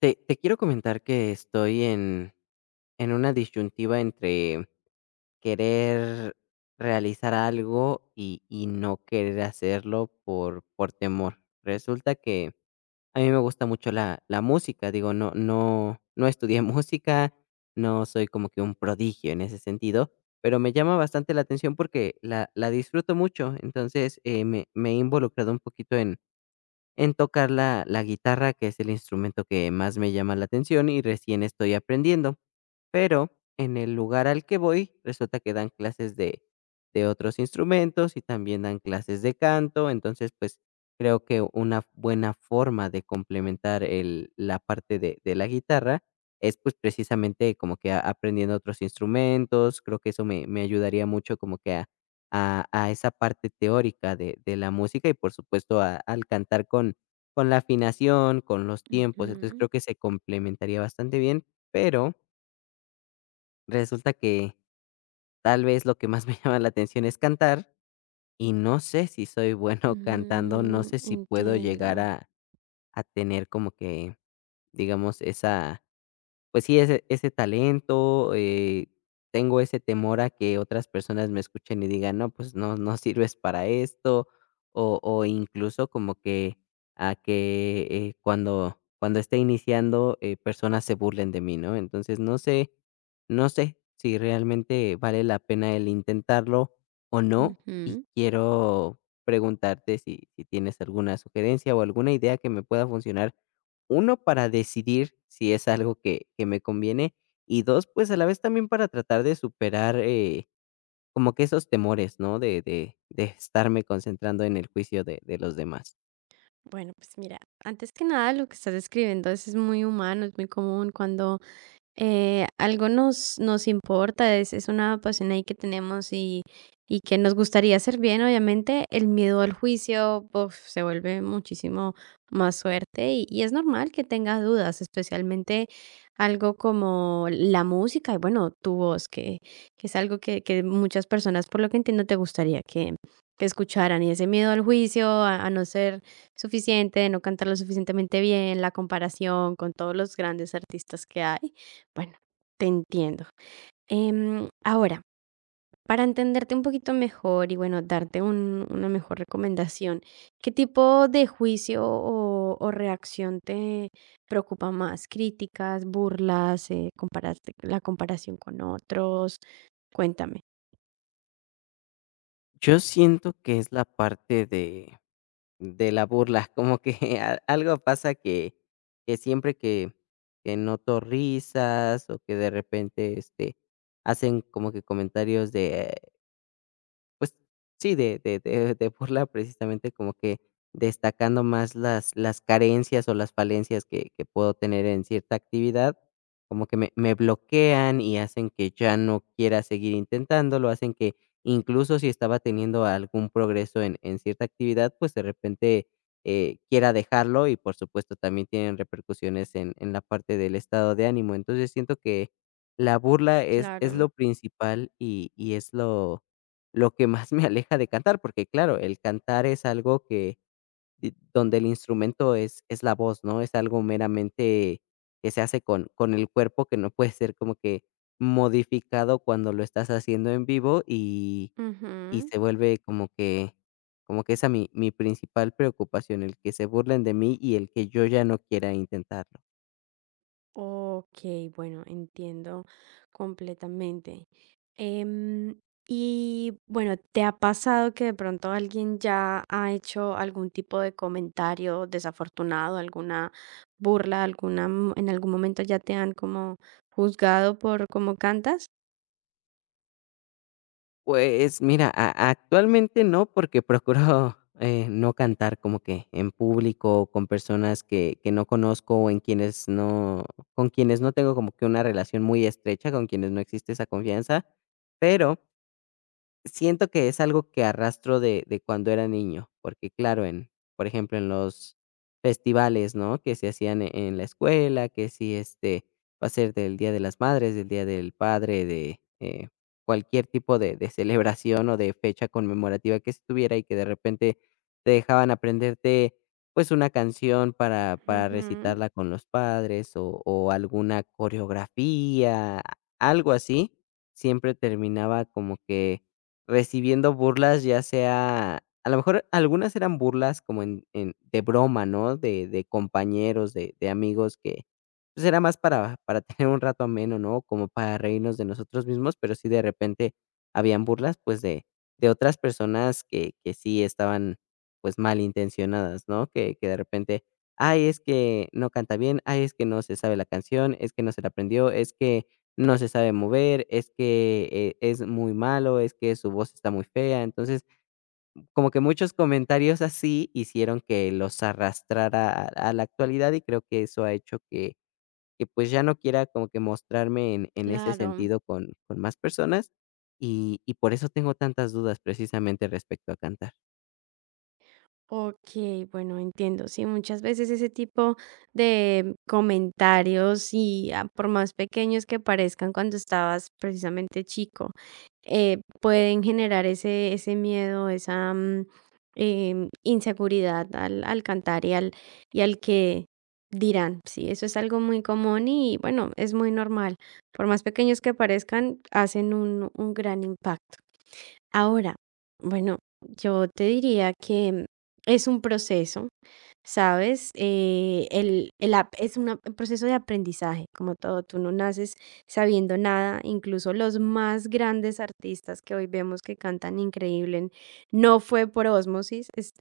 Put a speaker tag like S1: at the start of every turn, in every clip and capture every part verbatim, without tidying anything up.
S1: Te te quiero comentar que estoy en en una disyuntiva entre querer realizar algo y y no querer hacerlo por por temor. Resulta que a mí me gusta mucho la la música, digo, no no no estudié música, no soy como que un prodigio en ese sentido, pero me llama bastante la atención porque la la disfruto mucho. Entonces, eh, me me he involucrado un poquito en en tocar la, la guitarra, que es el instrumento que más me llama la atención, y recién estoy aprendiendo. Pero en el lugar al que voy, resulta que dan clases de, de otros instrumentos, y también dan clases de canto. Entonces, pues creo que una buena forma de complementar el, la parte de, de la guitarra es, pues, precisamente como que a- aprendiendo otros instrumentos. Creo que eso me, me ayudaría mucho, como que a a a esa parte teórica de de la música y, por supuesto, a al cantar, con con la afinación, con los tiempos. Entonces, creo
S2: Ujú.
S1: que se complementaría bastante bien, pero resulta que tal vez lo que más me llama la atención es cantar, y no sé si soy bueno cantando, no
S2: Mm,
S1: sé si puedo llegar
S2: entiendo.
S1: a a tener como que, digamos, esa, pues sí, ese ese talento. Eh, tengo ese temor a que otras personas me escuchen y digan: "No, pues no no sirves para esto", o o incluso como que a que, eh, cuando cuando esté iniciando, eh, personas se burlen de mí, ¿no? Entonces, no sé no sé si realmente vale la pena el intentarlo o no, y
S2: Ujú.
S1: quiero preguntarte si si tienes alguna sugerencia o alguna idea que me pueda funcionar: uno, para decidir si es algo que que me conviene, y dos, pues, a la vez también para tratar de superar, eh, como que esos temores, ¿no? De de de estarme concentrando en el juicio de de los demás.
S2: Bueno, pues mira, antes que nada, lo que estás describiendo eso es muy humano, es muy común cuando Eh, algo nos nos importa, es es una pasión ahí que tenemos y y que nos gustaría hacer bien. Obviamente, el miedo al juicio, uf, se vuelve muchísimo más fuerte y y es normal que tengas dudas, especialmente algo como la música y, bueno, tu voz, que que es algo que que muchas personas, por lo que entiendo, te gustaría que que escucharan, y ese miedo al juicio, a a no ser suficiente, de no cantar lo suficientemente bien, la comparación con todos los grandes artistas que hay. Bueno, te entiendo. Em, ahora, para entenderte un poquito mejor y bueno, darte un- una mejor recomendación, ¿qué tipo de juicio o, o reacción te preocupa más? ¿Críticas, burlas, eh, compararte- la comparación con otros? Cuéntame.
S1: Yo siento que es la parte de de la burla, como que a algo pasa que que siempre que que noto risas o que de repente, este, hacen como que comentarios de. Pues sí, de de de de burla, precisamente, como que destacando más las las carencias o las falencias que que puedo tener en cierta actividad, como que me me bloquean y hacen que ya no quiera seguir intentándolo, hacen que, incluso si estaba teniendo algún progreso en en cierta actividad, pues, de repente, eh, quiera dejarlo y, por supuesto, también tienen repercusiones en en la parte del estado de ánimo. Entonces, siento que la burla es es lo
S2: Claro.
S1: principal y y es lo lo que más me aleja de cantar, porque claro, el cantar es algo que di donde el instrumento es es la voz, ¿no? Es algo meramente que se hace con con el cuerpo, que no puede ser como que modificado cuando lo estás haciendo en vivo, y y
S2: Ujú.
S1: se vuelve como que como que esa mi mi principal preocupación, el que se burlen de mí y el que yo ya no quiera intentarlo.
S2: Ok, bueno, entiendo completamente. Em, y bueno, ¿te ha pasado que de pronto alguien ya ha hecho algún tipo de comentario desafortunado, alguna burla, alguna, m- en algún momento ya te han como juzgado por cómo cantas?
S1: Pues mira, a actualmente no, porque procuro, eh, no cantar como que en público, con personas que que no conozco, o en quienes no con quienes no tengo como que una relación muy estrecha, con quienes no existe esa confianza. Pero siento que es algo que arrastro de de cuando era niño, porque claro, en, por ejemplo, en los festivales, ¿no? Que se hacían e en la escuela, que si, este, va a ser del Día de las Madres, del Día del Padre, de, eh, cualquier tipo de de celebración o de fecha conmemorativa que se tuviera, y que de repente te dejaban aprenderte, pues, una canción para para
S2: Ujú,
S1: recitarla con los padres o o alguna coreografía, algo así, siempre terminaba como que recibiendo burlas, ya sea a lo mejor algunas eran burlas como en en de broma, ¿no? De de compañeros, de de amigos que, pues, era más para para tener un rato ameno, ¿no? Como para reírnos de nosotros mismos, pero sí de repente habían burlas, pues, de de otras personas que que sí estaban, pues, malintencionadas, ¿no? Que que de repente: "Ay, es que no canta bien, ay, es que no se sabe la canción, es que no se la aprendió, es que no se sabe mover, es que, eh, es muy malo, es que su voz está muy fea". Entonces, como que muchos comentarios así hicieron que los arrastrara a a la actualidad, y creo que eso ha hecho que que, pues, ya no quiera como que mostrarme en en ese
S2: claro.
S1: sentido con con más personas, y y por eso tengo tantas dudas, precisamente, respecto a cantar.
S2: Ok, bueno, entiendo. Sí, muchas veces ese tipo de comentarios y ah, por más pequeños que parezcan cuando estabas precisamente chico, eh, pueden generar ese, ese miedo, esa mm, em, inseguridad al, al cantar y al, y al que dirán. Sí, eso es algo muy común y bueno, es muy normal. Por más pequeños que parezcan, hacen un, un gran impacto. Ahora, bueno, yo te diría que es un proceso. ¿Sabes? Eh, el, el ap- es una- un proceso de aprendizaje, como todo, tú no naces sabiendo nada. Incluso los más grandes artistas que hoy vemos que cantan increíble, n- no fue por ósmosis, es-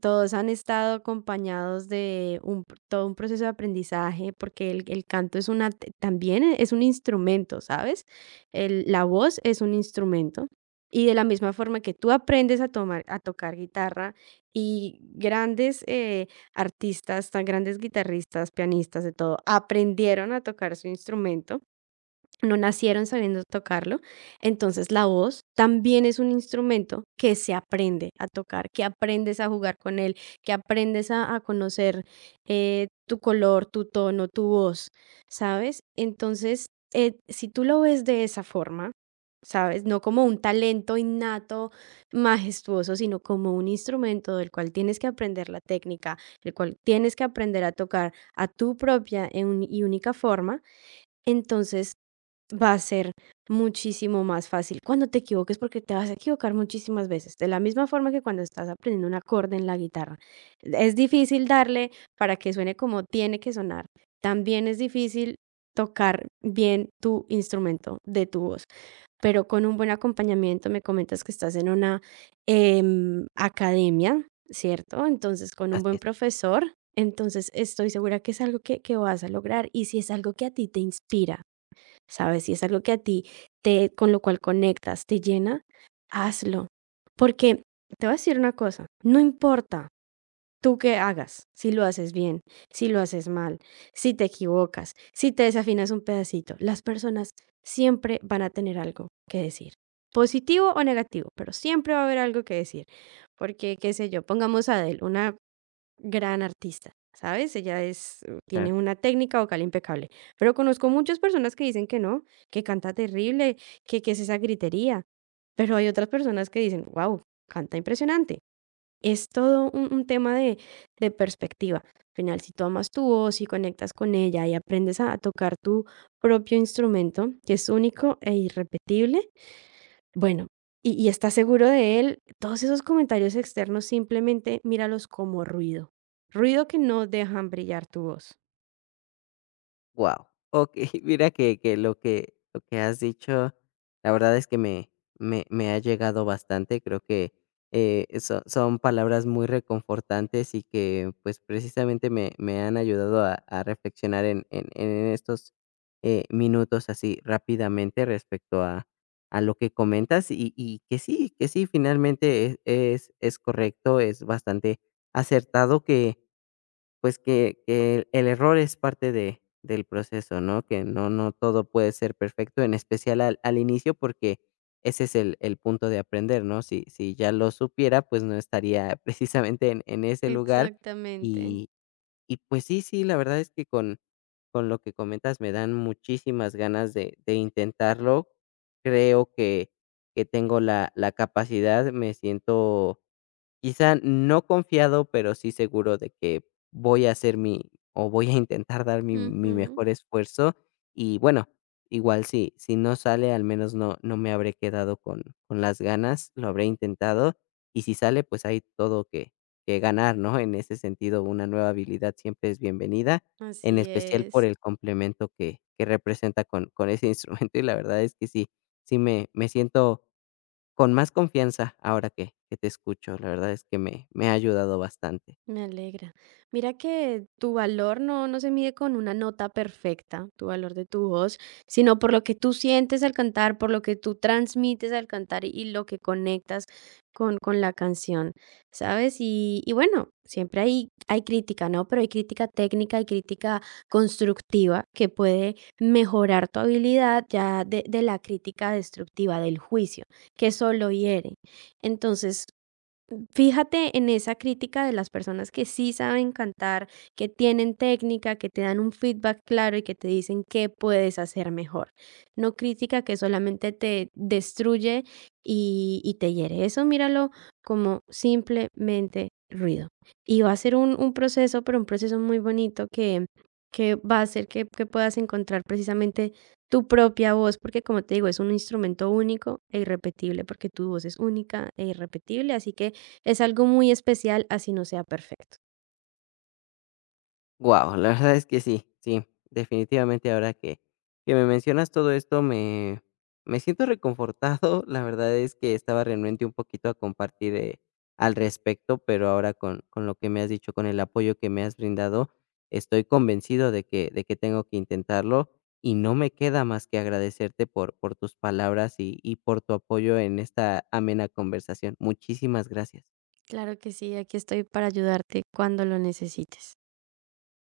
S2: todos han estado acompañados de un, pr- todo un proceso de aprendizaje, porque el, el canto es una, t- también es un instrumento, ¿sabes? El- la voz es un instrumento. Y de la misma forma que tú aprendes a, tomar, a tocar guitarra, y grandes eh, artistas, tan grandes guitarristas, pianistas, de todo, aprendieron a tocar su instrumento, no nacieron sabiendo tocarlo. Entonces, la voz también es un instrumento que se aprende a tocar, que aprendes a jugar con él, que aprendes a, a conocer eh, tu color, tu tono, tu voz, ¿sabes? Entonces, eh, si tú lo ves de esa forma, ¿sabes? No como un talento innato, majestuoso, sino como un instrumento del cual tienes que aprender la técnica, el cual tienes que aprender a tocar a tu propia e uni- y única forma. Entonces, va a ser muchísimo más fácil. Cuando te equivoques, porque te vas a equivocar muchísimas veces, de la misma forma que cuando estás aprendiendo un acorde en la guitarra. Es difícil darle para que suene como tiene que sonar. También es difícil tocar bien tu instrumento de tu voz, pero con un buen acompañamiento, me comentas que estás en una em, academia, ¿cierto? Entonces, con un
S1: Así
S2: buen
S1: es.
S2: profesor, entonces estoy segura que es algo que, que vas a lograr, y si es algo que a ti te inspira. ¿Sabes? Si es algo que a ti te, con lo cual conectas, te llena, hazlo. Porque te voy a decir una cosa, no importa tú qué hagas, si lo haces bien, si lo haces mal, si te equivocas, si te desafinas un pedacito, las personas siempre van a tener algo que decir, positivo o negativo, pero siempre va a haber algo que decir. Porque, qué sé yo, pongamos a Adele, una gran artista, ¿sabes? Ella es, eh, tiene una técnica vocal impecable, pero conozco muchas personas que dicen que no, que canta terrible, que qué es esa gritería, pero hay otras personas que dicen, wow, canta impresionante. Es todo un, un tema de, de perspectiva. Al final, si tú amas tu voz y conectas con ella y aprendes a tocar tu propio instrumento, que es único e irrepetible, bueno, ¿y y estás seguro de él? Todos esos comentarios externos simplemente míralos como ruido, ruido que no dejan brillar tu voz.
S1: Wow, okey, mira que que lo que lo que has dicho, la verdad es que me me me ha llegado bastante. Creo que, eh, so son palabras muy reconfortantes y que, pues, precisamente me me han ayudado a a reflexionar en en en estos, eh, minutos, así rápidamente, respecto a a lo que comentas. Y y que sí, que sí, finalmente es es es correcto, es bastante acertado que, pues, que que el error es parte de del proceso, ¿no? Que no no todo puede ser perfecto, en especial al al inicio, porque ese es el el punto de aprender, ¿no? Si si ya lo supiera, pues no estaría precisamente en en ese lugar.
S2: Exactamente.
S1: Y y pues sí, sí, la verdad es que con con lo que comentas me dan muchísimas ganas de de intentarlo. Creo que que tengo la la capacidad, me siento, quizá no confiado, pero sí seguro de que voy a hacer mi o voy a intentar dar mi mi
S2: Ujú,
S1: mejor esfuerzo. Y bueno, igual si si no sale, al menos no no me habré quedado con con las ganas, lo habré intentado, y si sale, pues hay todo que que ganar, ¿no? En ese sentido, una nueva habilidad siempre es bienvenida, en
S2: Así
S1: especial por
S2: es.
S1: el complemento que que representa con con ese instrumento. Y la verdad es que sí, sí me me siento con más confianza ahora que que te escucho, la verdad es que me me ha ayudado bastante.
S2: Me alegra. Mira que tu valor no, no se mide con una nota perfecta, tu valor de tu voz, sino por lo que tú sientes al cantar, por lo que tú transmites al cantar y lo que conectas con, con la canción, ¿sabes? Y, y bueno, siempre hay, hay crítica, ¿no? Pero hay crítica técnica, hay crítica constructiva que puede mejorar tu habilidad ya de, de la crítica destructiva, del juicio, que solo hiere. Entonces, fíjate en esa crítica de las personas que sí saben cantar, que tienen técnica, que te dan un feedback claro y que te dicen qué puedes hacer mejor. No crítica que solamente te destruye y, y te hiere. Eso míralo como simplemente ruido. Y va a ser un, un proceso, pero un proceso muy bonito que, que va a hacer que, que puedas encontrar precisamente tu propia voz, porque como te digo, es un instrumento único e irrepetible, porque tu voz es única e irrepetible. Así que es algo muy especial, así no sea perfecto.
S1: Wow, la verdad es que sí, sí, definitivamente ahora que que me mencionas todo esto, me me siento reconfortado. La verdad es que estaba realmente un poquito a compartir, eh, al respecto, pero ahora con con lo que me has dicho, con el apoyo que me has brindado, estoy convencido de que de que tengo que intentarlo, y no me queda más que agradecerte por por tus palabras y y por tu apoyo en esta amena conversación. Muchísimas gracias.
S2: Claro que sí, aquí estoy para ayudarte cuando lo necesites.